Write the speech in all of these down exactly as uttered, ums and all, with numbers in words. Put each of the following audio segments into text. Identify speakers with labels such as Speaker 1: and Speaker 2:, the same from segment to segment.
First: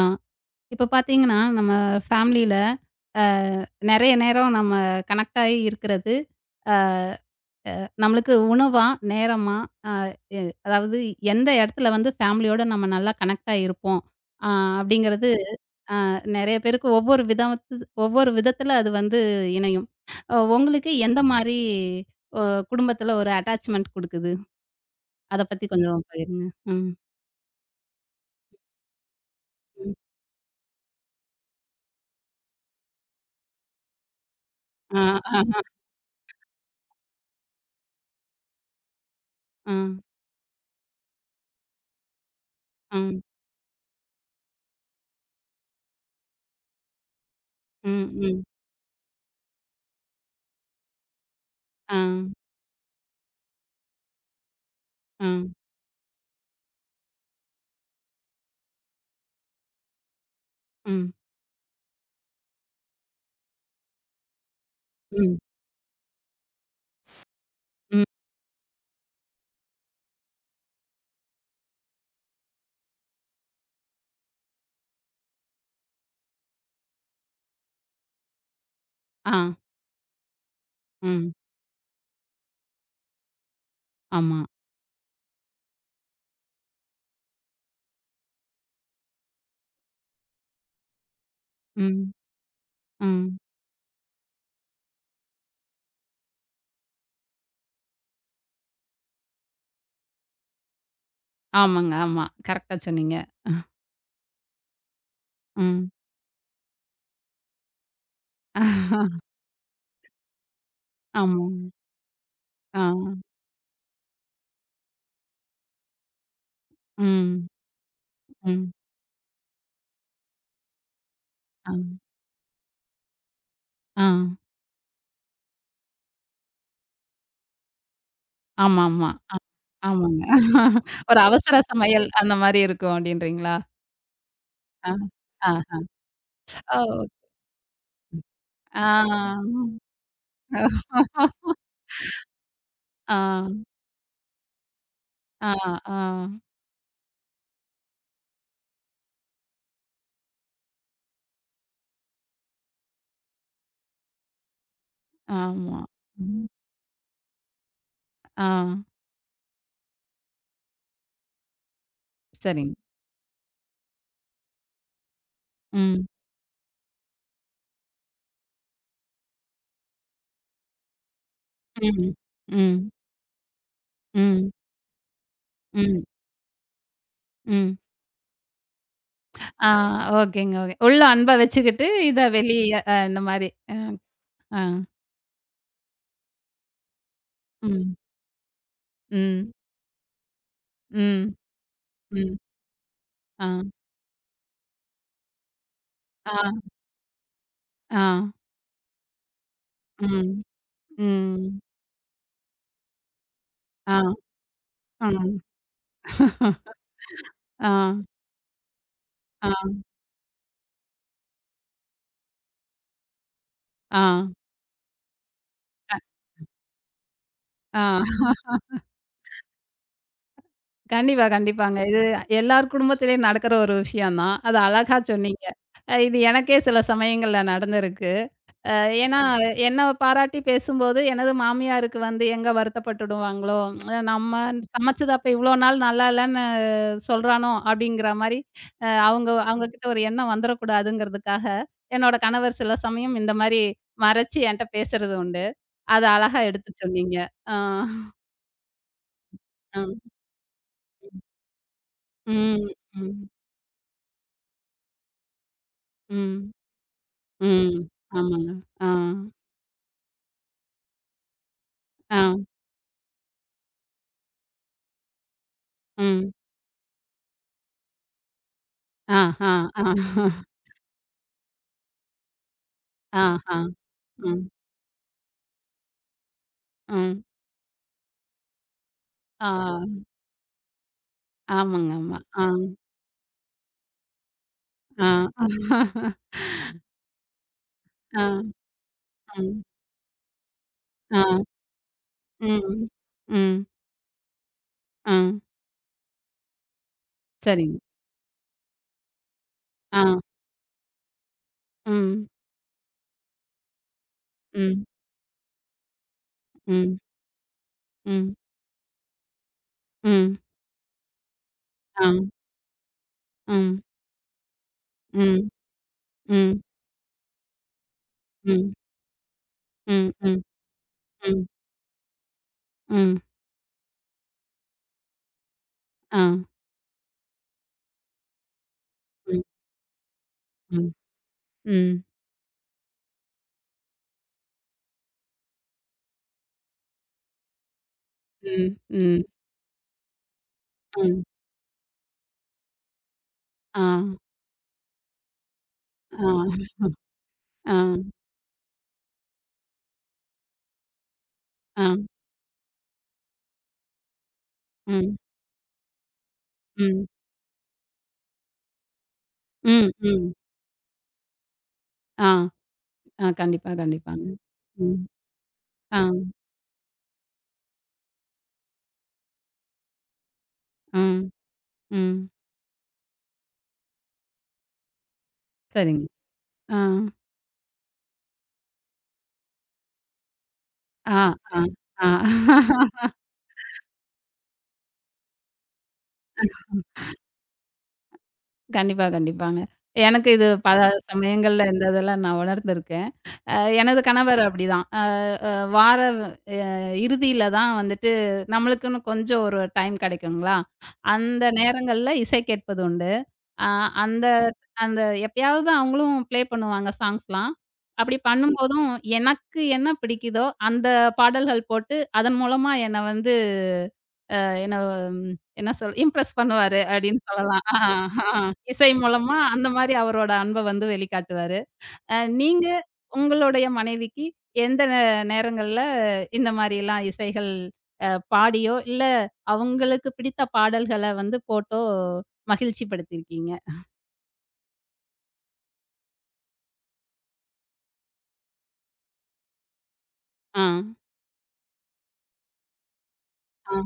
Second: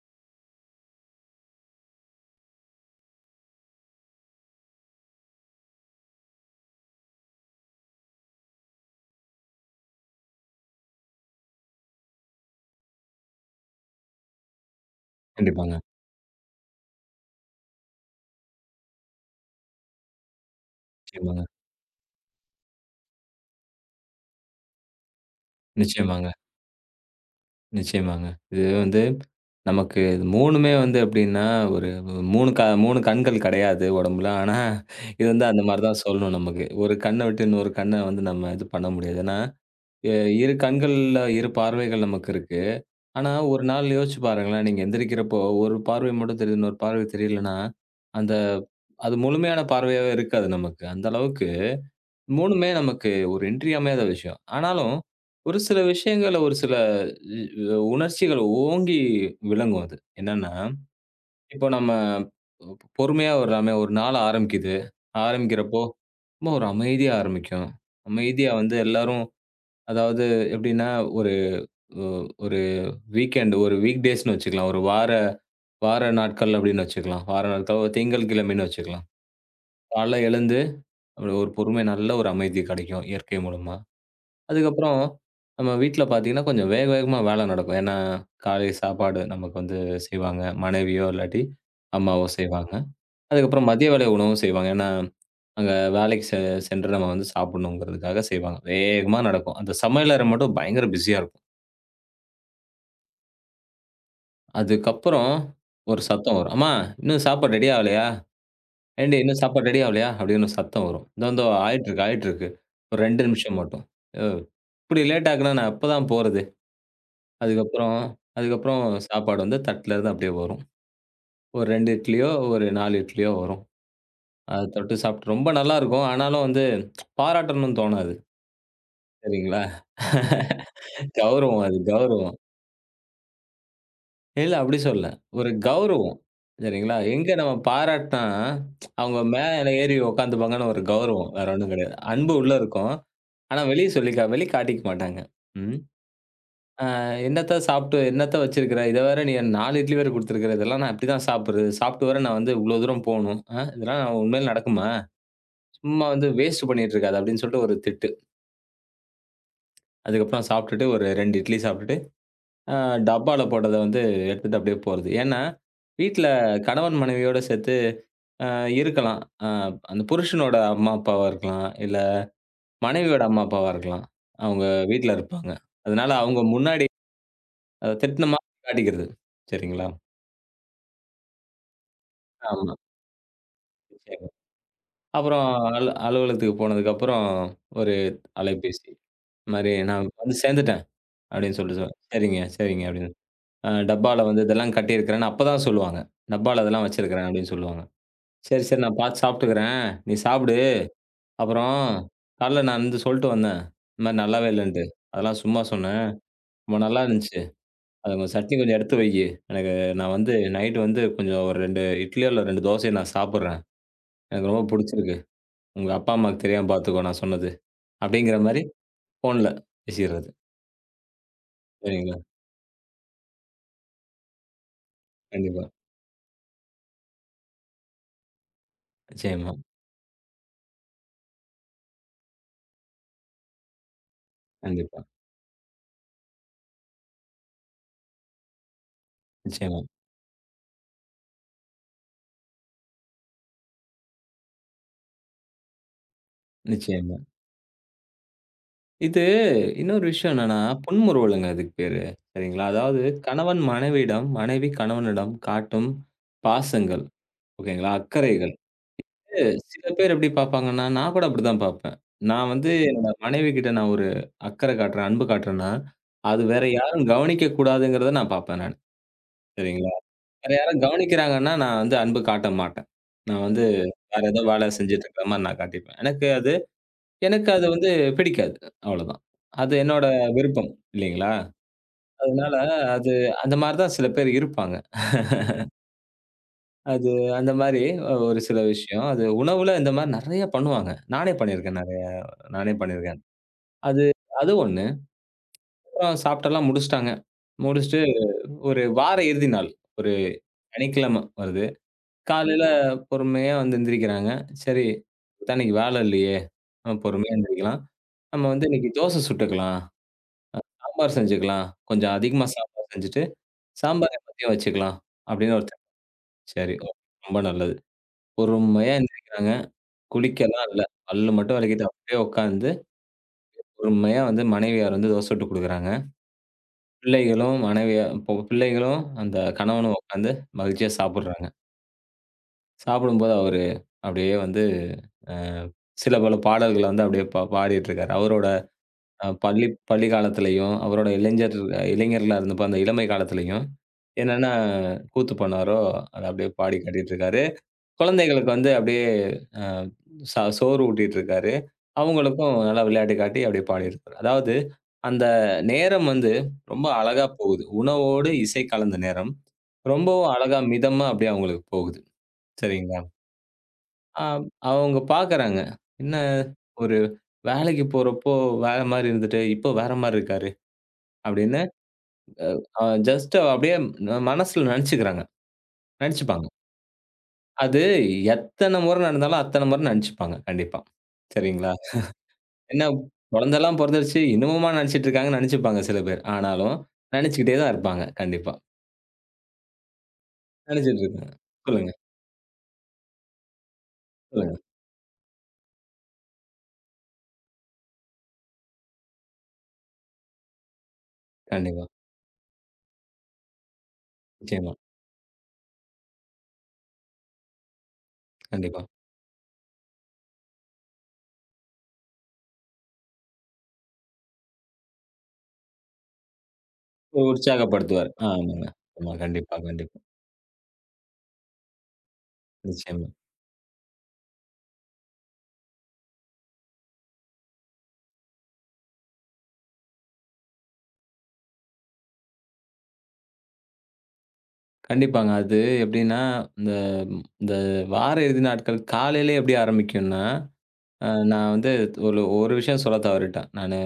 Speaker 1: ஆ. இப்ப பார்த்தீங்கன்னா, நம்ம ஃபேமிலியில அ நெறைய நேரம் நம்ம கனெக்ட் ஆயி இருக்கிறது, அ நம்மளுக்கு உணவா, நேரமா, அ எ அதாவது எந்த இடத்துல வந்து ஃபேமிலியோட நம்ம நல்லா கனெக்ட் ஆயிருப்போம், அ அப்படிங்கிறது
Speaker 2: கண்டிப்பாங்க.
Speaker 1: அ நெறைய பேருக்கு ஒவ்வொரு விதத்து ஒவ்வொரு விதத்தில அது வந்து இணையும். அ உங்களுக்கு எந்த
Speaker 2: நிச்சயமாங்க,
Speaker 1: மாரி ஒ குடும்பத்தில ஒரு அட்டாச்மென்ட் குடுக்குது? அத பத்தி கொஞ்சம்
Speaker 2: நிச்சயமாங்க,
Speaker 1: பகிருங்க. ம்,
Speaker 2: நிச்சயமாங்க. இது வந்து
Speaker 1: ம்.
Speaker 2: நமக்கு இது 3மே வந்து எப்டின்னா, ஒரு மூணு க மூணு கண்கள் கெடையாது உடம்புல. ஆனா,
Speaker 1: ஆ,
Speaker 2: இது வந்து
Speaker 1: ஆஹ.
Speaker 2: அந்த மாரி தான் சொல்லணும் நமக்கு. ஒரு கண்ண விட்டு இன்னொரு கண்ண வந்து நம்ம இது பண்ண முடியாது. ஏன்னா,
Speaker 1: ஆ,
Speaker 2: எ இரு கண்கள்ல இரு பார்வைகள் நமக்கு இருக்கு.
Speaker 1: ம்,
Speaker 2: ஆனா, ஒரு நாள் யோசிச்சு பாருங்களேன், நீங்க எந்திரிக்கிறப்போ ஒரு பார்வை மட்டும் தெரியுது, இன்னொரு பார்வை தெரியலன்னா,
Speaker 1: ம்,
Speaker 2: அந்த
Speaker 1: ம்.
Speaker 2: அது முழுமையான பார்வையாவே இருக்காது நமக்கு. அந்த அளவுக்கு
Speaker 1: ஆ,
Speaker 2: 3மே நமக்கு ஒரு இன்றியமையாத விஷயம். ஆனாலும்,
Speaker 1: ஆ,
Speaker 2: ஒரு சில விஷயங்கள்ல ஒரு சில இ உணர்ச்சிகள் ஓங்கி விளங்கும் அது. என்னன்னா,
Speaker 1: ம்.
Speaker 2: இப்போ நம்ம பொறுமையா ஒரு நம்ம ஒரு நாள் ஆரம்பிக்குது.
Speaker 1: ம்.
Speaker 2: ஆரம்பிக்கிறப்போ ரொம்ப ஒரு அமைதியா ஆரம்பிக்கும்.
Speaker 1: ம்.
Speaker 2: அமைதியா வந்து எல்லாரும் அதாவது எப்படின்னா, ஒரு ஒ- ஒரு வீக்கெண்ட் ஒரு வீக் டேஸ்ன்னு வச்சுக்கலாம். ஒரு வார வார நாட்கள் அப்படின்னு வச்சுக்கலாம். வார நாட்கள் ஒரு திங்கள் கிழமைன்னு வச்சுக்கலாம்.
Speaker 1: ஆ.
Speaker 2: காலைல எழுந்து
Speaker 1: ம்.
Speaker 2: அப்படி ஒரு பொறுமை நல்ல ஒரு அமைதி கிடைக்கும் இயற்கை மூலமா.
Speaker 1: ஆமா.
Speaker 2: அதுக்கப்புறம் நம்ம வீட்ல பார்த்தீங்கன்னா, கொஞ்சம் வேக வேகமா வேலை நடக்கும். ஏன்னா, காலை சாப்பாடு நமக்கு வந்து செய்வாங்க. மனைவியோ இல்லாட்டி
Speaker 1: ம்.
Speaker 2: அம்மாவோ செய்வாங்க.
Speaker 1: ம்.
Speaker 2: அதுக்கப்புறம் மதிய வேலை உணவும் செய்வாங்க. ஏன்னா, அங்க வேலைக்கு செ சென்று நம்ம வந்து சாப்பிடணுங்கிறதுக்காக செய்வாங்க. வேகமா நடக்கும். அந்த சமையலறை மட்டும் பயங்கர பிஸியா இருக்கும்.
Speaker 1: ஆமாங்க. ஆமா. கரெக்ட்டா சொன்னீங்க.
Speaker 2: அதுக்கப்புறம்
Speaker 1: ம்.
Speaker 2: ஒரு சத்தம் வரும். "அம்மா இன்னும் சாப்பாடு ரெடி ஆகலையா? ஏன்டி இன்னும் சாப்பாடு ரெடி ஆகலையா?" அப்படின்னு ஒரு சத்தம் வரும். "இதோ இந்தோ
Speaker 1: ஆமாங்க.
Speaker 2: ஆயிட்டு இருக்கு, ஆயிட்டு இருக்கு.
Speaker 1: ஆ.
Speaker 2: ஒரு ரெண்டு நிமிஷம் மட்டும்." "யோவ் இப்படி லேட் ஆக்குனா நான் எப்பதான் போறது?"
Speaker 1: ம்.
Speaker 2: அதுக்கப்புறம்
Speaker 1: ம்.
Speaker 2: அதுக்கப்புறம் சாப்பாடு வந்து தட்டுல இருந்து அப்படியே வரும். ஒரு
Speaker 1: ஆ.
Speaker 2: ரெண்டு இட்லியோ, ஒரு நாலு இட்லியோ வரும்.
Speaker 1: ஆ.
Speaker 2: அத தொட்டு சாப்பிட்டு ரொம்ப நல்லாருக்கும். ஆனாலும் வந்து பாராட்டணும்னு தோணாது.
Speaker 1: ஆமாமா. ஆ.
Speaker 2: சரிங்களா?
Speaker 1: ஆமாங்க. ஒரு அவசர
Speaker 2: கௌரவம் அது
Speaker 1: சமையல் அந்த
Speaker 2: கௌரவம்.
Speaker 1: மாரி இருக்கும் அப்டின்றீங்களா?
Speaker 2: இல்ல அப்படி
Speaker 1: ஆ.
Speaker 2: சொல்லல. ஒரு
Speaker 1: ஆ.
Speaker 2: கௌரவம். சரிங்களா?
Speaker 1: ஓ!
Speaker 2: எங்க நம்ம பாராட்டுனா, அவங்க
Speaker 1: ஆ.
Speaker 2: மேல ஏறி உட்காந்துப்பாங்கன்னு ஒரு
Speaker 1: ஆ.
Speaker 2: கௌரவம். வேற ஒண்ணும் கிடையாது. அன்பு உள்ள இருக்கும்.
Speaker 1: ஆ.
Speaker 2: ஆனா வெளிய சொல்லிக்கா வெளி காட்டிக்க மாட்டாங்க.
Speaker 1: ஆ.
Speaker 2: ம். ஆ "என்னத்த சாப்பிட்டு என்னத்த வச்சிருக்கிற? இத வேற நீ நாலு இட்லி வேற குடுத்துருக்கிற. இதெல்லாம் நான் எப்படிதான் சாப்பிடுறது? சாப்பிட்டு வேற நான் வந்து இவ்ளோ தூரம் போணும். ஆ இதெல்லாம் நான் உண்மையில நடக்குமா?
Speaker 1: ஆமா.
Speaker 2: சும்மா வந்து
Speaker 1: ம்.
Speaker 2: வேஸ்ட் பண்ணிட்டு இருக்காத" அப்படின்னு சொல்லிட்டு ஒரு திட்டு.
Speaker 1: ஆ.
Speaker 2: அதுக்கப்புறம் சாப்பிட்டுட்டு ஒரு ரெண்டு இட்லி சாப்பிட்டுட்டு, அ
Speaker 1: சரிங்க.
Speaker 2: டப்பால போட்டத வந்து எடுத்துட்டு அப்படியே போறது. ஏன்னா,
Speaker 1: ம்.
Speaker 2: வீட்ல கணவன், மனைவியோட சேர்த்து அ இருக்கலாம். அ அந்த புருஷனோட அம்மா, அப்பாவா இருக்கலாம். இல்ல
Speaker 1: ம். ம்.
Speaker 2: மனைவியோட அம்மா, அப்பாவா இருக்கலாம்.
Speaker 1: ம்.
Speaker 2: அவங்க வீட்ல இருப்பாங்க.
Speaker 1: ம்.
Speaker 2: அதனால அவங்க முன்னாடி
Speaker 1: ம்.
Speaker 2: அத திட்டுன மாதிரி காட்டிக்கிறது.
Speaker 1: ஆ
Speaker 2: சரிங்களா?
Speaker 1: ஓகேங்க, ஓகே. உள்ள அன்ப வச்சுக்கிட்டு, இத
Speaker 2: ஆமா.
Speaker 1: வெளிய அ இந்த மாரி. அ,
Speaker 2: நிச்சயமா.
Speaker 1: ஆ.
Speaker 2: அப்புறம் அலு அலுவலகத்துக்கு போனதுக்கப்புறம்
Speaker 1: ம்,
Speaker 2: ஒரு அலைபேசி. இந்த
Speaker 1: ம்,
Speaker 2: மாரி நான் வந்து சேர்ந்துட்டேன்
Speaker 1: ம்,
Speaker 2: அப்படின்னு சொல்லிட்டு சொ
Speaker 1: ம்.
Speaker 2: சரிங்க, சரிங்க அப்படின்னு.
Speaker 1: ஆ,
Speaker 2: அ டப்பால வந்து இதெல்லாம் கட்டியிருக்கிறேன்னு அப்பதான் சொல்லுவாங்க. டப்பால
Speaker 1: ஆ,
Speaker 2: இதெல்லாம் வச்சிருக்கிறேன் அப்படின்னு சொல்லுவாங்க.
Speaker 1: ஆ.
Speaker 2: சரி, சரி நான் பார்த்து சாப்பிட்டுக்கிறேன். நீ
Speaker 1: ம்,
Speaker 2: சாப்பிடு.
Speaker 1: ம்.
Speaker 2: அப்புறம் காலைல நான் வந்து சொல்லிட்டு வந்தேன்.
Speaker 1: ஆ,
Speaker 2: இந்த மாரி நல்லாவே இல்லன்ட்டு. அதெல்லாம்
Speaker 1: ம்.
Speaker 2: சும்மா சொன்னேன். ரொம்ப நல்லா இருந்துச்சு.
Speaker 1: ஆ, ஆ,
Speaker 2: அது கொஞ்சம் சட்னி கொஞ்சம் எடுத்து வையு. எனக்கு நான் வந்து நைட் வந்து கொஞ்சம் ஒரு ரெண்டு இட்லியோ இல்ல ரெண்டு தோசையோ நான் சாப்பிடுறேன்.
Speaker 1: ஆ.
Speaker 2: எனக்கு ரொம்ப புடிச்சிருக்கு. உங்க
Speaker 1: அ,
Speaker 2: அப்பா அம்மாவுக்கு தெரியாம பார்த்துக்கோ நான் சொன்னது.
Speaker 1: ஆ.
Speaker 2: அப்படிங்கிற மாரி ஃபோன்ல பேசிர்றது.
Speaker 1: கண்டிப்பா, கண்டிப்பாங்க. இது
Speaker 2: சரிங்களா?
Speaker 1: எல்லார் குடும்பத்திலயும் நடக்கிற ஒரு விஷயம் தான். அது அழகா சொன்னீங்க.
Speaker 2: கண்டிப்பா.
Speaker 1: அ இது எனக்கே சில சமயங்கள்ல நடந்திருக்கு. ஏன்னா,
Speaker 2: நிச்சயமா,
Speaker 1: என்ன பாராட்டி பேசும்போது, எனது மாமியாருக்கு வந்து எங்க வருத்தப்பட்டுடுவாங்களோ! அஹ் நம்ம
Speaker 2: கண்டிப்பா.
Speaker 1: சமைச்சது அப்ப இவ்ளோ நாள் நல்லா இல்லன்னு சொல்றானோ! அப்பிடிங்கிற மாரி அ அவுங்க
Speaker 2: நிச்சயமா,
Speaker 1: அவுங்ககிட்ட ஒரு எண்ணம் வந்துறக்கூடாதுங்கிறதுக்காக, என்னோட கணவர் சில சமயம் இந்த மாரி மறைச்சு என்ட்ட பேசுறது உண்டு. அத அழகா எடுத்து சொன்னீங்க.
Speaker 2: நிச்சயமா.
Speaker 1: ஆ.
Speaker 2: இது
Speaker 1: ம்.
Speaker 2: இன்னொரு விஷயம் என்னன்னா, புன்முறுவலுங்க அதுக்கு பேரு. சரிங்களா?
Speaker 1: ம்.
Speaker 2: அதாவது
Speaker 1: ம்.
Speaker 2: கணவன் மனைவியிடம், மனைவி கணவனிடம் காட்டும்
Speaker 1: ம்.
Speaker 2: பாசங்கள்.
Speaker 1: ம்.
Speaker 2: ஓகேங்களா?
Speaker 1: ஆமாங்க.
Speaker 2: அக்கறைகள்.
Speaker 1: ஆ.
Speaker 2: சில பேர் எப்படி பார்ப்பாங்கன்னா, நான் கூட அப்படிதான் பார்ப்பேன்.
Speaker 1: ஆ.
Speaker 2: நான் வந்து என்னோட மனைவி கிட்ட நான் ஒரு அக்கறை காட்டுறேன், அன்பு காட்டுறேன்னா,
Speaker 1: ம்.
Speaker 2: அது வேற யாரும் கவனிக்க கூடாதுங்கிறத நான் பார்ப்பேன் நானு.
Speaker 1: ஆ, ஆ, ஆ,
Speaker 2: சரிங்களா? வேற யாரும் கவனிக்கிறாங்கன்னா, நான் வந்து அன்பு காட்ட மாட்டேன்.
Speaker 1: ஆ,
Speaker 2: நான்
Speaker 1: ஆ.
Speaker 2: வந்து வேற ஏதோ
Speaker 1: ம்.
Speaker 2: வேலை செஞ்சுட்டு இருக்கிற மாரி நான் காட்டிப்பேன். எனக்கு அது
Speaker 1: ம்.
Speaker 2: எனக்கு அது வந்து பிடிக்காது. அவ்வளதான்.
Speaker 1: ஆ.
Speaker 2: அது என்னோட விருப்பம் இல்லைங்களா?
Speaker 1: ஆமாங்க, ஆமா. ஆ,
Speaker 2: அதனால அது அந்த மாரி தான் சில பேர் இருப்பாங்க.
Speaker 1: ஆ,
Speaker 2: அது அந்த மாரி
Speaker 1: ஆ,
Speaker 2: ஒரு சில விஷயம். அது
Speaker 1: ம்,
Speaker 2: உணவுல இந்த மாரி நெறைய பண்ணுவாங்க. நானே
Speaker 1: ஆ,
Speaker 2: பண்ணியிருக்கேன் நெறைய. நானே
Speaker 1: ம்,
Speaker 2: பண்ணியிருக்கேன்.
Speaker 1: ம்,
Speaker 2: அது அது ஒண்ணு.
Speaker 1: ஆ,
Speaker 2: அப்புறம் சாப்ட்டெல்லாம் முடிச்சுட்டாங்க.
Speaker 1: சரிங்க.
Speaker 2: முடிச்சுட்டு ஒரு வார இறுதி நாள்.
Speaker 1: ஆ,
Speaker 2: ஒரு சனிக்கிழமை வருது.
Speaker 1: ம்,
Speaker 2: காலையில பொறுமையா வந்து எந்திரிக்கிறாங்க.
Speaker 1: ம்,
Speaker 2: சரி, இப்பதான் இன்னைக்கு வேலை இல்லையே. நம்ம
Speaker 1: ம்,
Speaker 2: பொறுமையா எந்திரிக்கலாம்.
Speaker 1: ம்,
Speaker 2: நம்ம வந்து இன்னைக்கு தோசை சுட்டுக்கலாம்.
Speaker 1: ம்,
Speaker 2: சாம்பார் செஞ்சுக்கலாம்.
Speaker 1: ஆ,
Speaker 2: கொஞ்சம் அதிகமா சாம்பார் செஞ்சுட்டு,
Speaker 1: ம்,
Speaker 2: சாம்பார் எல்லாத்தையும் வச்சுக்கலாம்.
Speaker 1: ம்,
Speaker 2: அப்படின்னு ஒரு திட்டம்.
Speaker 1: ம்,
Speaker 2: சரி, ஓகே. ரொம்ப நல்லது.
Speaker 1: ம்,
Speaker 2: பொறுமையா எந்திரிக்கிறாங்க.
Speaker 1: ம், ம்,
Speaker 2: குளிக்கலாம் இல்ல. பல்லு
Speaker 1: ம்,
Speaker 2: மட்டும் விளக்கிட்டு அப்படியே உட்காந்து,
Speaker 1: ம்,
Speaker 2: பொறுமையா வந்து மனைவியார் வந்து தோசை சுட்டு குடுக்குறாங்க.
Speaker 1: ஆ,
Speaker 2: பிள்ளைகளும் மனைவியா இப்போ பிள்ளைகளும் அந்த
Speaker 1: ம்,
Speaker 2: கணவனும் உட்காந்து மகிழ்ச்சியா
Speaker 1: ம்,
Speaker 2: சாப்பிடுறாங்க.
Speaker 1: ம்,
Speaker 2: சாப்பிடும்போது அவரு அப்படியே வந்து அ சில பல பாடல்கள வந்து அப்படியே பா பாடிட்டு இருக்காரு. அவரோட
Speaker 1: ம், ம்,
Speaker 2: அ பள்ளி பள்ளி காலத்திலயும், அவரோட
Speaker 1: ம்,
Speaker 2: இளைஞர் இளைஞர்களா இருந்தப்ப அந்த இளமை காலத்திலயும்
Speaker 1: ஆ,
Speaker 2: என்னன்னா, கூத்து பண்ணாரோ, அத அப்படியே
Speaker 1: ஆ,
Speaker 2: பாடி காட்டிட்டு இருக்காரு.
Speaker 1: ஆ,
Speaker 2: குழந்தைகளுக்கு வந்து அப்படியே அ ச சோறு ஊட்டிட்டு இருக்காரு.
Speaker 1: ஆ,
Speaker 2: அவங்களுக்கும் நல்லா விளையாட்டு காட்டி அப்படியே பாடியிருக்காரு. அதாவது
Speaker 1: ம்,
Speaker 2: அந்த நேரம் வந்து ரொம்ப
Speaker 1: ம்,
Speaker 2: அழகா போகுது. உணவோடு இசை கலந்த நேரம்.
Speaker 1: ம், ம்,
Speaker 2: ரொம்பவும் அழகா மிதமா அப்படியே அவங்களுக்கு போகுது.
Speaker 1: ஆ,
Speaker 2: சரிங்களா?
Speaker 1: ஆ, கண்டிப்பா, கண்டிப்பாங்க.
Speaker 2: அ அவங்க
Speaker 1: ம்,
Speaker 2: பார்க்குறாங்க.
Speaker 1: ஆ,
Speaker 2: என்ன ஒரு வேலைக்கு போறப்போ வேற மாரி இருந்துட்டு, இப்போ வேற மாரி இருக்காரு
Speaker 1: ம்,
Speaker 2: அப்படின்னு
Speaker 1: ம்,
Speaker 2: அ ஜஸ்ட் அப்படியே ம- மனசுல நெனச்சுக்கிறாங்க.
Speaker 1: சரிங்க.
Speaker 2: நெனச்சுப்பாங்க.
Speaker 1: ஆ.
Speaker 2: அது எத்தன முறை நடந்தாலும், அத்தன முறை நெனச்சுப்பாங்க. கண்டிப்பா.
Speaker 1: ஆ, ஆ,
Speaker 2: சரிங்களா?
Speaker 1: ஆ.
Speaker 2: என்ன குழந்தலாம் பொறந்துருச்சு, இன்னமுமா நெனச்சுட்டு இருக்காங்கன்னு நெனச்சுப்பாங்க சில பேர். ஆனாலும் நெனச்சுக்கிட்டே தான் இருப்பாங்க. கண்டிப்பா.
Speaker 1: கண்டிப்பா, கண்டிப்பாங்க. எனக்கு இது பல
Speaker 2: நெனச்சுட்டு இருக்காங்க.
Speaker 1: சமயங்கள்ல இந்த
Speaker 2: சொல்லுங்க,
Speaker 1: இதெல்லாம் நான் உணர்ந்திருக்கேன். அ எனது கணவர்
Speaker 2: சொல்லுங்க.
Speaker 1: அப்படிதான். அ வார அஹ் இறுதியில தான் வந்துட்டு நம்மளுக்குன்னு கொஞ்சம் ஒரு டைம் கிடைக்குங்களா, அந்த
Speaker 2: கண்டிப்பா.
Speaker 1: நேரங்கள்ல இசை கேட்பது உண்டு. அ அந்த
Speaker 2: நிச்சயமா.
Speaker 1: அந்த எப்பயாவது அவங்களும் ப்ளே பண்ணுவாங்க சாங்ஸ்லாம். அப்படி
Speaker 2: கண்டிப்பா.
Speaker 1: பண்ணும்போதும் எனக்கு என்ன பிடிக்குதோ, அந்த பாடல்கள் போட்டு அதன் மூலமா என்ன வந்து என்ன ம், என்ன சொல் இம்ப்ரெஸ் பண்ணுவாரு அப்படின்னு சொல்லலாம். ஆ, ஆ.
Speaker 2: உற்சாகப்படுத்துவாரு. ஆமாங்க.
Speaker 1: இசை
Speaker 2: ஆமா.
Speaker 1: மூலமா
Speaker 2: கண்டிப்பா,
Speaker 1: அந்த மாரி
Speaker 2: கண்டிப்பா.
Speaker 1: அவரோட அன்ப வந்து வெளிக்காட்டுவாரு. அ நீங்க
Speaker 2: நிச்சயமா.
Speaker 1: உங்களுடைய மனைவிக்கு எந்த நே நேரங்கள்ல இந்த மாரிலாம் இசைகள் அ பாடியோ, இல்ல அவங்களுக்கு பிடித்த பாடல்கள வந்து போட்டோ மகிழ்ச்சி படுத்தியிருக்கீங்க?
Speaker 2: கண்டிப்பாங்க. அது எப்டின்னா, இந்த இந்த வார இறுதி நாட்கள் காலையிலே எப்டி ஆரம்பிக்கும்னா
Speaker 1: ஆ,
Speaker 2: அ நான் வந்து ஒரு ஒரு விஷயம் சொல்ல தவறிட்டேன்.
Speaker 1: ஆ.
Speaker 2: நானு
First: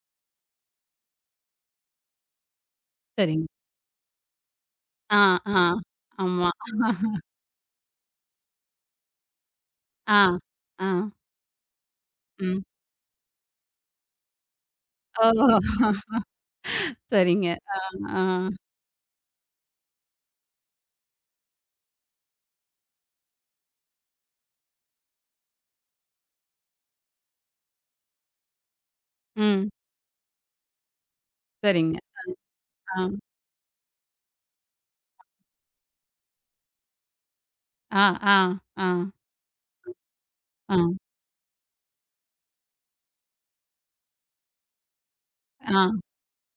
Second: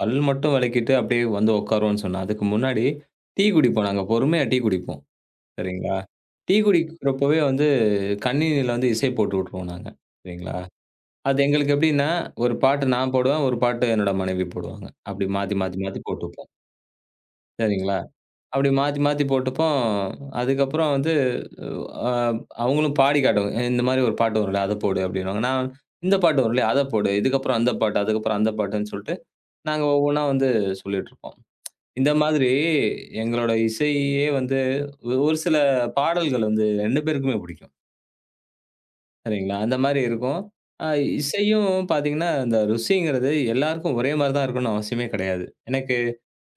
Speaker 2: பல் மட்டும் விளக்கிட்டு அப்படியே வந்து உட்காருவோன்னு சொன்னேன். அதுக்கு முன்னாடி டீ
Speaker 1: சரிங்க.
Speaker 2: குடிப்போம் நாங்க. பொறுமையா டீ குடிப்போம்.
Speaker 1: ஆ, ஆ.
Speaker 2: சரிங்களா?
Speaker 1: ஆமா.
Speaker 2: டீ குடிக்கிறப்பவே வந்து கணினியில வந்து இசை போட்டு விட்டுருவோம் நாங்க.
Speaker 1: ஆ,
Speaker 2: சரிங்களா?
Speaker 1: ஆ.
Speaker 2: அது எங்களுக்கு எப்படின்னா, ஒரு
Speaker 1: ம்.
Speaker 2: பாட்டு நான் போடுவேன், ஒரு பாட்டு என்னோட மனைவி போடுவாங்க. அப்படி மாத்தி மாத்தி
Speaker 1: ஓஹோ!
Speaker 2: மாத்தி போட்டுப்போம்.
Speaker 1: சரிங்க. ஆ,
Speaker 2: சரிங்களா?
Speaker 1: ஆ.
Speaker 2: அப்படி மாத்தி மாத்தி போட்டுப்போ, அதுக்கப்புறம் வந்து அ அவங்களும் பாடி காட்டுவாங்க. இந்த மாரி ஒரு பாட்டு வரும்ல, அத போடு அப்படின்னுவாங்க. நான் இந்த பாட்டு வரும்ல, அத போடு. இதுக்கப்புறம் அந்த பாட்டு, அதுக்கப்புறம் அந்த பாட்டுன்னு சொல்ட்டு,
Speaker 1: ம்.
Speaker 2: நாங்க ஒவ்வொன்னா வந்து சொல்லிட்டுருப்போம்.
Speaker 1: சரிங்க.
Speaker 2: இந்த மாதிரி
Speaker 1: ஆ,
Speaker 2: எங்களோட இசையே வந்து, ஒ ஒரு சில பாடல்கள் வந்து ரெண்டு பேருக்குமே பிடிக்கும்.
Speaker 1: ஆ, ஆ, ஆ,
Speaker 2: சரிங்களா? அந்த மாரி இருக்கும்.
Speaker 1: ஆ.
Speaker 2: அ இசையும் பார்த்தீங்கன்னா, அந்த ருசிங்கிறது எல்லாருக்கும் ஒரே மாரி தான் இருக்கணும்னு அவசியமே கெடையாது.
Speaker 1: ஆ,
Speaker 2: எனக்கு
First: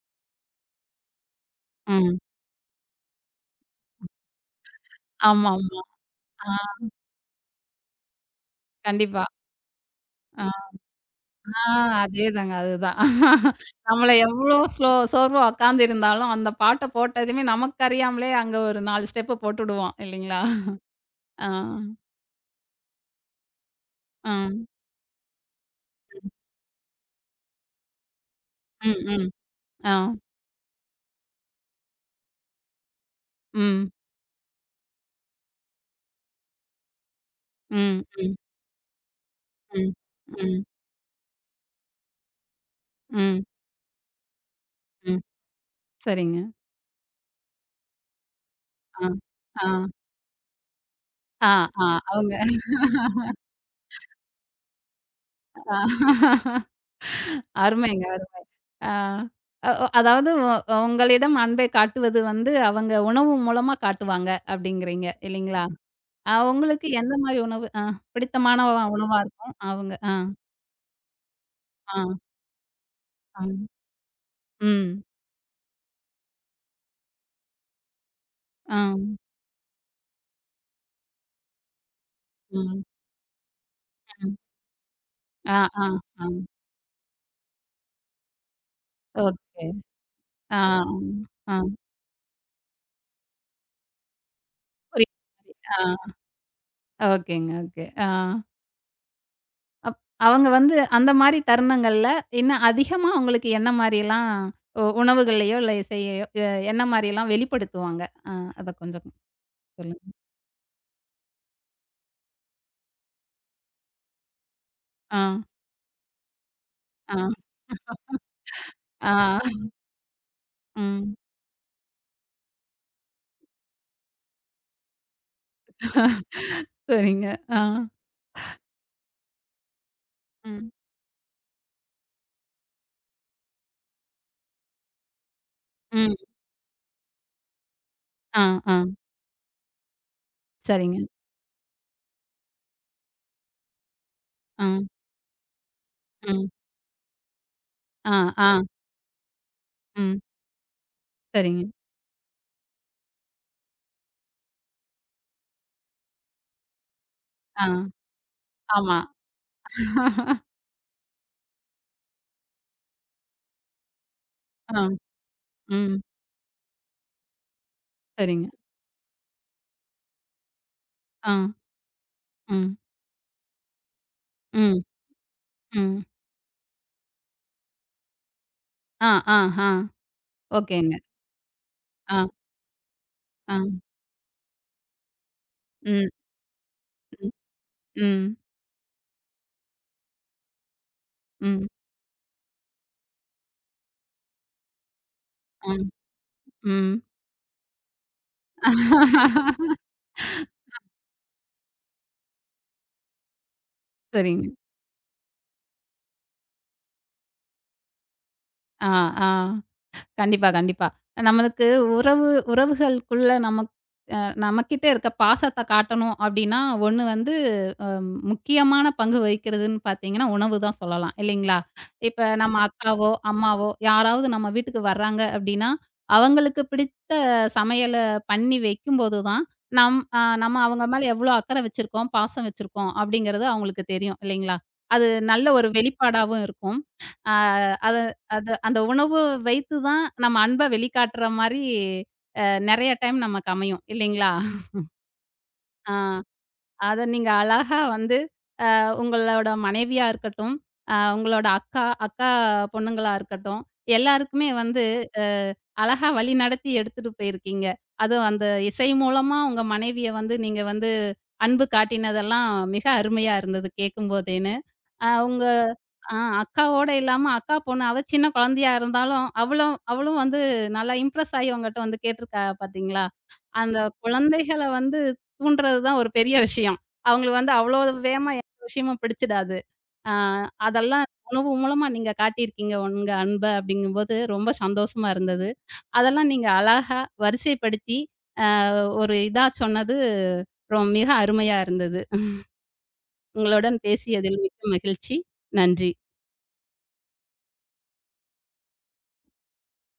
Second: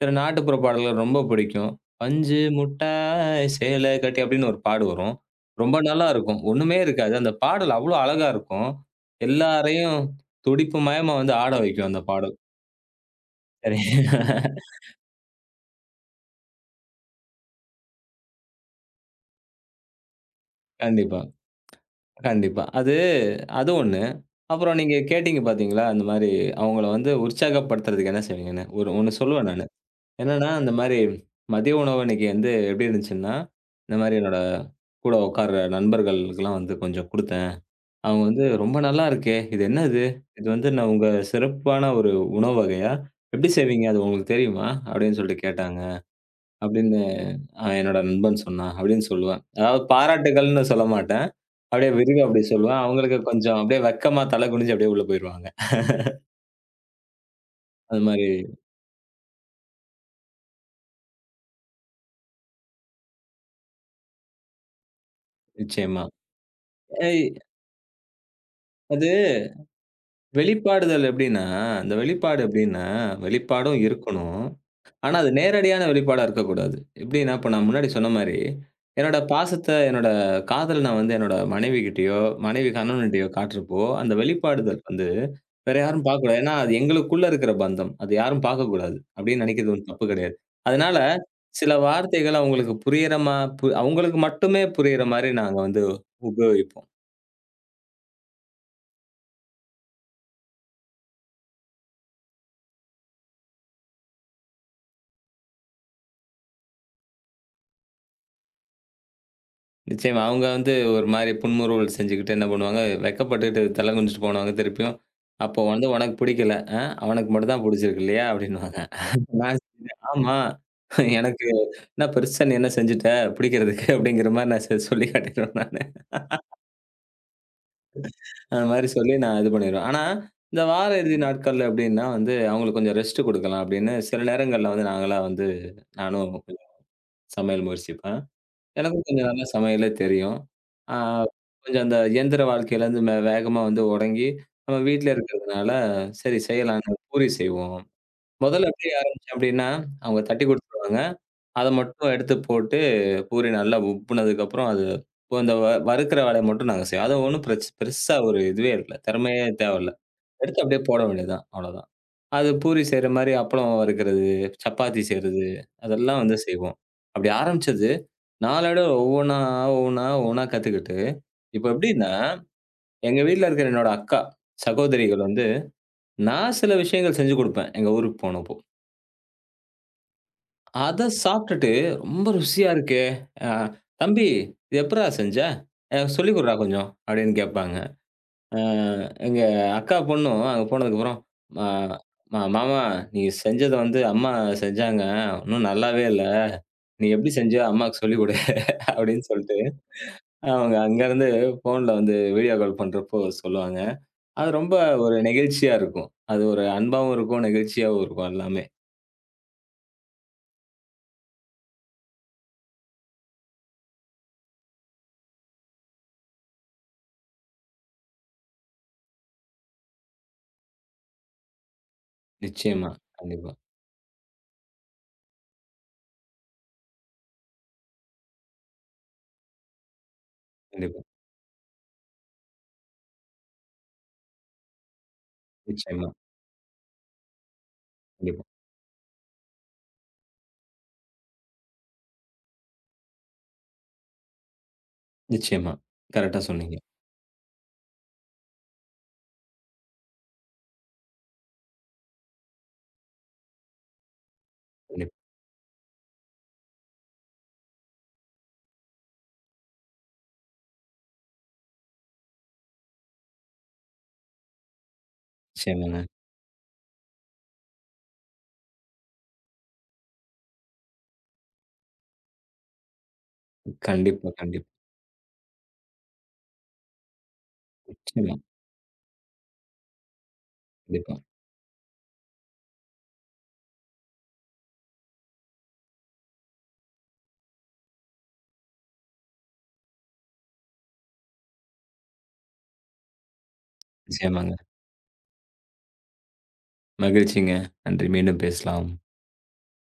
Speaker 2: சில நாட்டுப்புற பாடல்கள் ரொம்ப பிடிக்கும்.
Speaker 1: ம்.
Speaker 2: "பஞ்சு முட்டாய் சேலை கட்டி" அப்படின்னு ஒரு பாடு வரும். ரொம்ப
Speaker 1: ஆமாமா.
Speaker 2: நல்லா இருக்கும்.
Speaker 1: ஆ
Speaker 2: ஒண்ணுமே இருக்காது. அந்த பாடல் அவ்வளோ அழகா இருக்கும்.
Speaker 1: கண்டிப்பா.
Speaker 2: எல்லாரையும்
Speaker 1: ஆ
Speaker 2: துடிப்பு மயமா வந்து ஆட
Speaker 1: ஆ,
Speaker 2: வைக்கும் அந்த பாடல்.
Speaker 1: அதேதாங்க, அதுதான்.
Speaker 2: சரி.
Speaker 1: நம்மள எவ்ளோ ஸ்லோ சோர்வா உக்காந்திருந்தாலும், அந்த பாட்ட போட்டதுமே நமக்கு அறியாமலே அங்க ஒரு நாலு ஸ்டெப்பு போட்டுடுவோம் இல்லைங்களா?
Speaker 2: கண்டிப்பா,
Speaker 1: ஆ,
Speaker 2: கண்டிப்பா. அது அது ஒண்ணு.
Speaker 1: ஆ.
Speaker 2: அப்புறம் நீங்க கேட்டீங்க பார்த்தீங்களா? அந்த மாரி அவங்கள வந்து உற்சாகப்படுத்துறதுக்கு என்ன செய்வீங்கன்னு? ஒரு
Speaker 1: ம்,
Speaker 2: ஒண்ணு
Speaker 1: ம்.
Speaker 2: சொல்லுவேன் நானு.
Speaker 1: ஆ.
Speaker 2: என்னன்னா, இந்த மாரி மதிய உணவு இன்னைக்கு வந்து எப்படி இருந்துச்சுன்னா,
Speaker 1: ம்,
Speaker 2: இந்த மாரி என்னோட கூட உட்கார்ற நண்பர்களுக்கெல்லாம் வந்து கொஞ்சம் குடுத்தேன்.
Speaker 1: ம்,
Speaker 2: அவங்க
Speaker 1: ம்,
Speaker 2: வந்து, "ரொம்ப நல்லா இருக்கே! இது
Speaker 1: ம்,
Speaker 2: என்னது? இது
Speaker 1: ம்,
Speaker 2: வந்து ந உங்க சிறப்பான ஒரு உணவு வகையா?
Speaker 1: ம்,
Speaker 2: எப்படி செய்வீங்க? அது உங்களுக்கு தெரியுமா?" அப்படின்னு
Speaker 1: ம்.
Speaker 2: சொல்லிட்டு கேட்டாங்க.
Speaker 1: சரிங்க.
Speaker 2: அப்படின்னு "ஆ என்னோட நண்பன் சொன்னான்." அப்படின்னு
Speaker 1: ஆ,
Speaker 2: சொல்லுவேன்.
Speaker 1: ஆ,
Speaker 2: அதாவது பாராட்டுக்கள்ன்னு சொல்ல மாட்டேன்.
Speaker 1: ஆ, ஆ.
Speaker 2: அப்படியே விரிவா
Speaker 1: அவங்க
Speaker 2: அப்படி சொல்லுவேன். அவங்களுக்கு கொஞ்சம் அப்படியே வெட்கமா தலை குனிஞ்சு அப்படியே உள்ள போயிருவாங்க.
Speaker 1: ஆ,
Speaker 2: அது
Speaker 1: அருமைங்க.
Speaker 2: மாரி
Speaker 1: ஆ. அ ஒ அதாவது உ உங்களிடம் அன்பை காட்டுவது வந்து அவங்க உணவு மூலமா காட்டுவாங்க அப்படிங்கிறீங்க இல்லைங்களா?
Speaker 2: நிச்சயமா.
Speaker 1: அ உங்களுக்கு எந்த
Speaker 2: ஏய்
Speaker 1: மாரி உணவு அ பிடித்தமான உ-
Speaker 2: அது
Speaker 1: உணவா இருக்கும்? அவங்க ஆ,
Speaker 2: வெளிப்பாடுதல் எப்படின்னா,
Speaker 1: ஆ,
Speaker 2: அந்த வெளிப்பாடு எப்படின்னா,
Speaker 1: ஆ.
Speaker 2: வெளிப்பாடும் இருக்கணும்.
Speaker 1: ம்.
Speaker 2: ஆனா, அது நேரடியான வெளிப்பாடா இருக்கக்கூடாது. எப்படின்னா, இப்ப நான் முன்னாடி சொன்ன மாரி,
Speaker 1: ஆ.
Speaker 2: என்னோட பாசத்த, என்னோட காதல நான் வந்து என்னோட மனைவிகிட்டயோ, மனைவி
Speaker 1: ம்.
Speaker 2: கணவன்கிட்டயோ காட்டுறப்போ, அந்த
Speaker 1: ம்.
Speaker 2: வெளிப்பாடுதல் வந்து
Speaker 1: ஆ,
Speaker 2: வேற
Speaker 1: ஆ,
Speaker 2: யாரும்
Speaker 1: ஆ.
Speaker 2: பார்க்கக்கூடாது. ஏன்னா, அது எங்களுக்குள்ள இருக்கிற பந்தம். அது யாரும் பார்க்கக்கூடாது அப்படின்னு
Speaker 1: ஓகே.
Speaker 2: நினைக்கிறது ஒண்ணும் தப்பு கிடையாது.
Speaker 1: ஆ,
Speaker 2: அதனால,
Speaker 1: ஆ.
Speaker 2: சில வார்த்தைகள் அவங்களுக்கு புரியிற மா பு அவங்களுக்கு மட்டுமே புரியிற மாரி
Speaker 1: புரியுது.
Speaker 2: நாங்க வந்து
Speaker 1: ஆ.
Speaker 2: உபயோகிப்போம்.
Speaker 1: ஓகேங்க. ஓகே. ஆ. அப் அவங்க வந்து அந்த மாரி தருணங்கள்ல, இன்னும் அதிகமா அவங்களுக்கு என்ன மாரிலாம் உ உணவுகள்லயோ, இல்ல இசையையோ அ என்ன மாரிலாம் வெளிப்படுத்துவாங்க? அ அத கொஞ்சம் சொல்லுங்க.
Speaker 2: நிச்சயமா. அவங்க வந்து ஒரு மாரி புன்முறுவல் செஞ்சுகிட்டு என்ன பண்ணுவாங்க, வெட்கப்பட்டுட்டு தலை குனிஞ்சுட்டு போவாங்க திருப்பியும்.
Speaker 1: ஆ,
Speaker 2: அப்போ வந்து "உனக்கு பிடிக்கல. அ
Speaker 1: ஆ,
Speaker 2: அவனுக்கு மட்டும் தான் பிடிச்சிருக்கு இல்லையா?" அப்படின்னுவாங்க.
Speaker 1: ஆ.
Speaker 2: நான் சொல்லுவேன், "ஆமா.
Speaker 1: ம்.
Speaker 2: எனக்கு என்ன பெருசா நீ என்ன செஞ்சுட்ட பிடிக்கிறதுக்கு?" அப்படிங்கிற மாரி நான் செ சொல்லி காட்டிருவேன் நானு.
Speaker 1: சரிங்க. ஆ.
Speaker 2: அந்த மாரி சொல்லி நான் இது பண்ணிருவேன். ஆனா, இந்த
Speaker 1: ம்.
Speaker 2: வார இறுதி நாட்கள்ல எப்படின்னா வந்து, அவங்களுக்கு கொஞ்சம் ரெஸ்ட் குடுக்கலாம் அப்படின்னு சில நேரங்கள்ல வந்து நாங்கலாம் வந்து
Speaker 1: ம்.
Speaker 2: நானும் கொஞ்சம் சமையல் முயற்சிப்பேன்.
Speaker 1: ஆ, ஆ.
Speaker 2: எனக்கும் கொஞ்சம் நல்லா சமையலே தெரியும். ஆ
Speaker 1: சரிங்க.
Speaker 2: கொஞ்சம் அந்த இயந்திர வாழ்க்கையிலேருந்து மே வேகமா வந்து ஒடங்கி,
Speaker 1: ஆ,
Speaker 2: நம்ம வீட்ல இருக்கிறதுனால, சரி
Speaker 1: ம்.
Speaker 2: செய்யலான்னு பூரி செய்வோம்.
Speaker 1: ஆ, ஆ.
Speaker 2: மொதல்ல எப்படி ஆரம்பிச்சேன் அப்படின்னா,
Speaker 1: ம்.
Speaker 2: அவங்க தட்டி குடுத்துருவாங்க.
Speaker 1: சரிங்க.
Speaker 2: அத மட்டும் எடுத்து போட்டு, பூரி நல்லா உப்புனதுக்கப்புறம் அது இப்போ இந்த வ வறுக்கிற வேலைய மட்டும் நாங்க செய்வோம். அது ஒண்ணும்
Speaker 1: ஆ.
Speaker 2: பிரச் பெருசா ஒரு இதுவே இல்ல.
Speaker 1: ஆமா.
Speaker 2: திறமையே தேவையில்ல. எடுத்து அப்படியே போட வேண்டியது தான். அவ்வளோதான். அது பூரி செய்ற மாரி அப்பளம் வறுக்கிறது,
Speaker 1: ஆ.
Speaker 2: சப்பாத்தி செய்றது,
Speaker 1: ம்.
Speaker 2: அதெல்லாம் வந்து செய்வோம். அப்படி ஆரம்பிச்சது,
Speaker 1: சரிங்க.
Speaker 2: நாளடைவுல ஒவ்வொன்னா, ஒவ்வொன்னா, ஒவ்வொன்னா கத்துக்கிட்டு,
Speaker 1: ஆ.
Speaker 2: இப்ப எப்படின்னா,
Speaker 1: ம்.
Speaker 2: எங்க வீட்ல இருக்கிற என்னோட அக்கா,
Speaker 1: ம்.
Speaker 2: சகோதரிகள் வந்து,
Speaker 1: ம்.
Speaker 2: நான் சில விஷயங்கள் செஞ்சு குடுப்பேன், எங்க ஊருக்கு போனப்போ.
Speaker 1: ஆ, ஆ, ஆ. ஓகேங்க.
Speaker 2: அத சாப்ட்டுட்டு,
Speaker 1: ஆ,
Speaker 2: "ரொம்ப ருசியா இருக்கே! அ
Speaker 1: ஆ.
Speaker 2: தம்பி இது எப்புட்றா செஞ்ச?
Speaker 1: ம்,
Speaker 2: எனக்கு சொல்லிக் குடுறா கொஞ்சம்"
Speaker 1: ம்,
Speaker 2: அப்படின்னு கேட்பாங்க.
Speaker 1: ம்,
Speaker 2: அ எங்க அக்கா பொண்ணும் அங்க போனதுக்கப்புறம், "மா
Speaker 1: ம்,
Speaker 2: மா மாமா நீ செஞ்சத வந்து அம்மா செஞ்சாங்க. ஒண்ணும்
Speaker 1: ம்,
Speaker 2: நல்லாவே இல்ல.
Speaker 1: ம்.
Speaker 2: நீ எப்படி செஞ்சியோ அம்மாவுக்கு சொல்லிக் குடு" அப்படின்னு சொல்லிட்டு, அவங்க அங்கருந்து ஃபோன்ல வந்து வீடியோ கால் பண்றப்போ சொல்லுவாங்க.
Speaker 1: சரிங்க.
Speaker 2: அது ரொம்ப ஒரு நெகிழ்ச்சியா இருக்கும். அது ஒரு அன்பாவும் இருக்கும், நெகிழ்ச்சியாவும் இருக்கும் எல்லாமே.
Speaker 1: ஆ, ஆ. கண்டிப்பா, கண்டிப்பா. நம்மளுக்கு உறவு உறவுகளுக்குள்ள நமக் அ நம்மகிட்ட இருக்க பாசத்த காட்டணும் அப்டின்னா, ஒண்ணு வந்து அ முக்கியமான பங்கு வகிக்கிறதுன்னு பார்த்தீங்கன்னா, உணவு தான் சொல்லலாம் இல்லைங்களா? இப்ப நம்ம
Speaker 2: நிச்சயமா.
Speaker 1: அக்காவோ,
Speaker 2: கண்டிப்பா,
Speaker 1: அம்மாவோ யாராவது நம்ம வீட்டுக்கு வர்றாங்க அப்டின்னா, அவங்களுக்கு பிடித்த சமையல பண்ணி வைக்கும்போது தான், நம் அ நம்ம அவங்க
Speaker 2: கண்டிப்பா.
Speaker 1: மேல எவ்ளோ அக்கறை வச்சிருக்கோம், பாசம் வச்சிருக்கோம் அப்டிங்கிறது அவங்களுக்கு தெரியும் இல்லைங்களா? அது நல்ல ஒரு
Speaker 2: நிச்சயமா,
Speaker 1: வெளிப்பாடாவும் இருக்கும். அ அத
Speaker 2: கண்டிப்பா.
Speaker 1: அது அந்த உணவு வைத்து தான் நம்ம அன்ப வெளிக்காட்டுற மாரி அ நெறைய டைம் நமக்கு அமையும் இல்லைங்களா?
Speaker 2: நிச்சயமா.
Speaker 1: ஆ
Speaker 2: கரெக்ட்டா சொன்னீங்க.
Speaker 1: அத நீங்க அழகா வந்து அ உங்களோட மனைவியா இருக்கட்டும், அ உங்களோட அக்கா, அக்கா பொண்ணுங்களா இருக்கட்டும், எல்லாருக்குமே வந்து
Speaker 2: கண்டிப்பா.
Speaker 1: அ அழகா வழிநடத்தி எடுத்துட்டு போயிருக்கீங்க. அதுவும் அந்த இசை மூலமா உங்க மனைவிய வந்து நீங்க வந்து அன்பு காட்டினதெல்லாம் மிக அருமையா இருந்தது கேட்கும்போதே. அ உங்க
Speaker 2: நிச்சயமாங்க.
Speaker 1: ஆ அக்காவோட இல்லாம, அக்கா பொண்ணு அவ சின்ன குழந்தையா இருந்தாலும், அவளும் அவளும் வந்து நல்லா இம்ப்ரெஸ் ஆயி உங்கட்ட வந்து கேட்டுருக்கா பார்த்தீங்களா? அந்த
Speaker 2: கண்டிப்பா,
Speaker 1: குழந்தைகள
Speaker 2: கண்டிப்பா.
Speaker 1: வந்து தூண்டுறது தான் ஒரு பெரிய விஷயம். அவங்களுக்கு வந்து அவ்வளோ வேகமா
Speaker 2: நிச்சயமா,
Speaker 1: எந்த விஷயமும் பிடிச்சிடாது. ஆ அதெல்லாம்
Speaker 2: கண்டிப்பா.
Speaker 1: உணவு மூலமா நீங்க காட்டியிருக்கீங்க உங்க அன்ப அப்படிங்கும்போது ரொம்ப சந்தோஷமா இருந்தது. அதெல்லாம் நீங்க அழகா வரிசைப்படுத்தி, அ ஒரு இதா சொன்னது ரொ மிக அருமையா இருந்தது. உங்களுடன் பேசியதில்
Speaker 2: நிச்சயமாங்க.
Speaker 1: மிக்க மகிழ்ச்சி. நன்றி.
Speaker 2: மகிழ்ச்சிங்க. நன்றி. மீண்டும் பேசலாம்.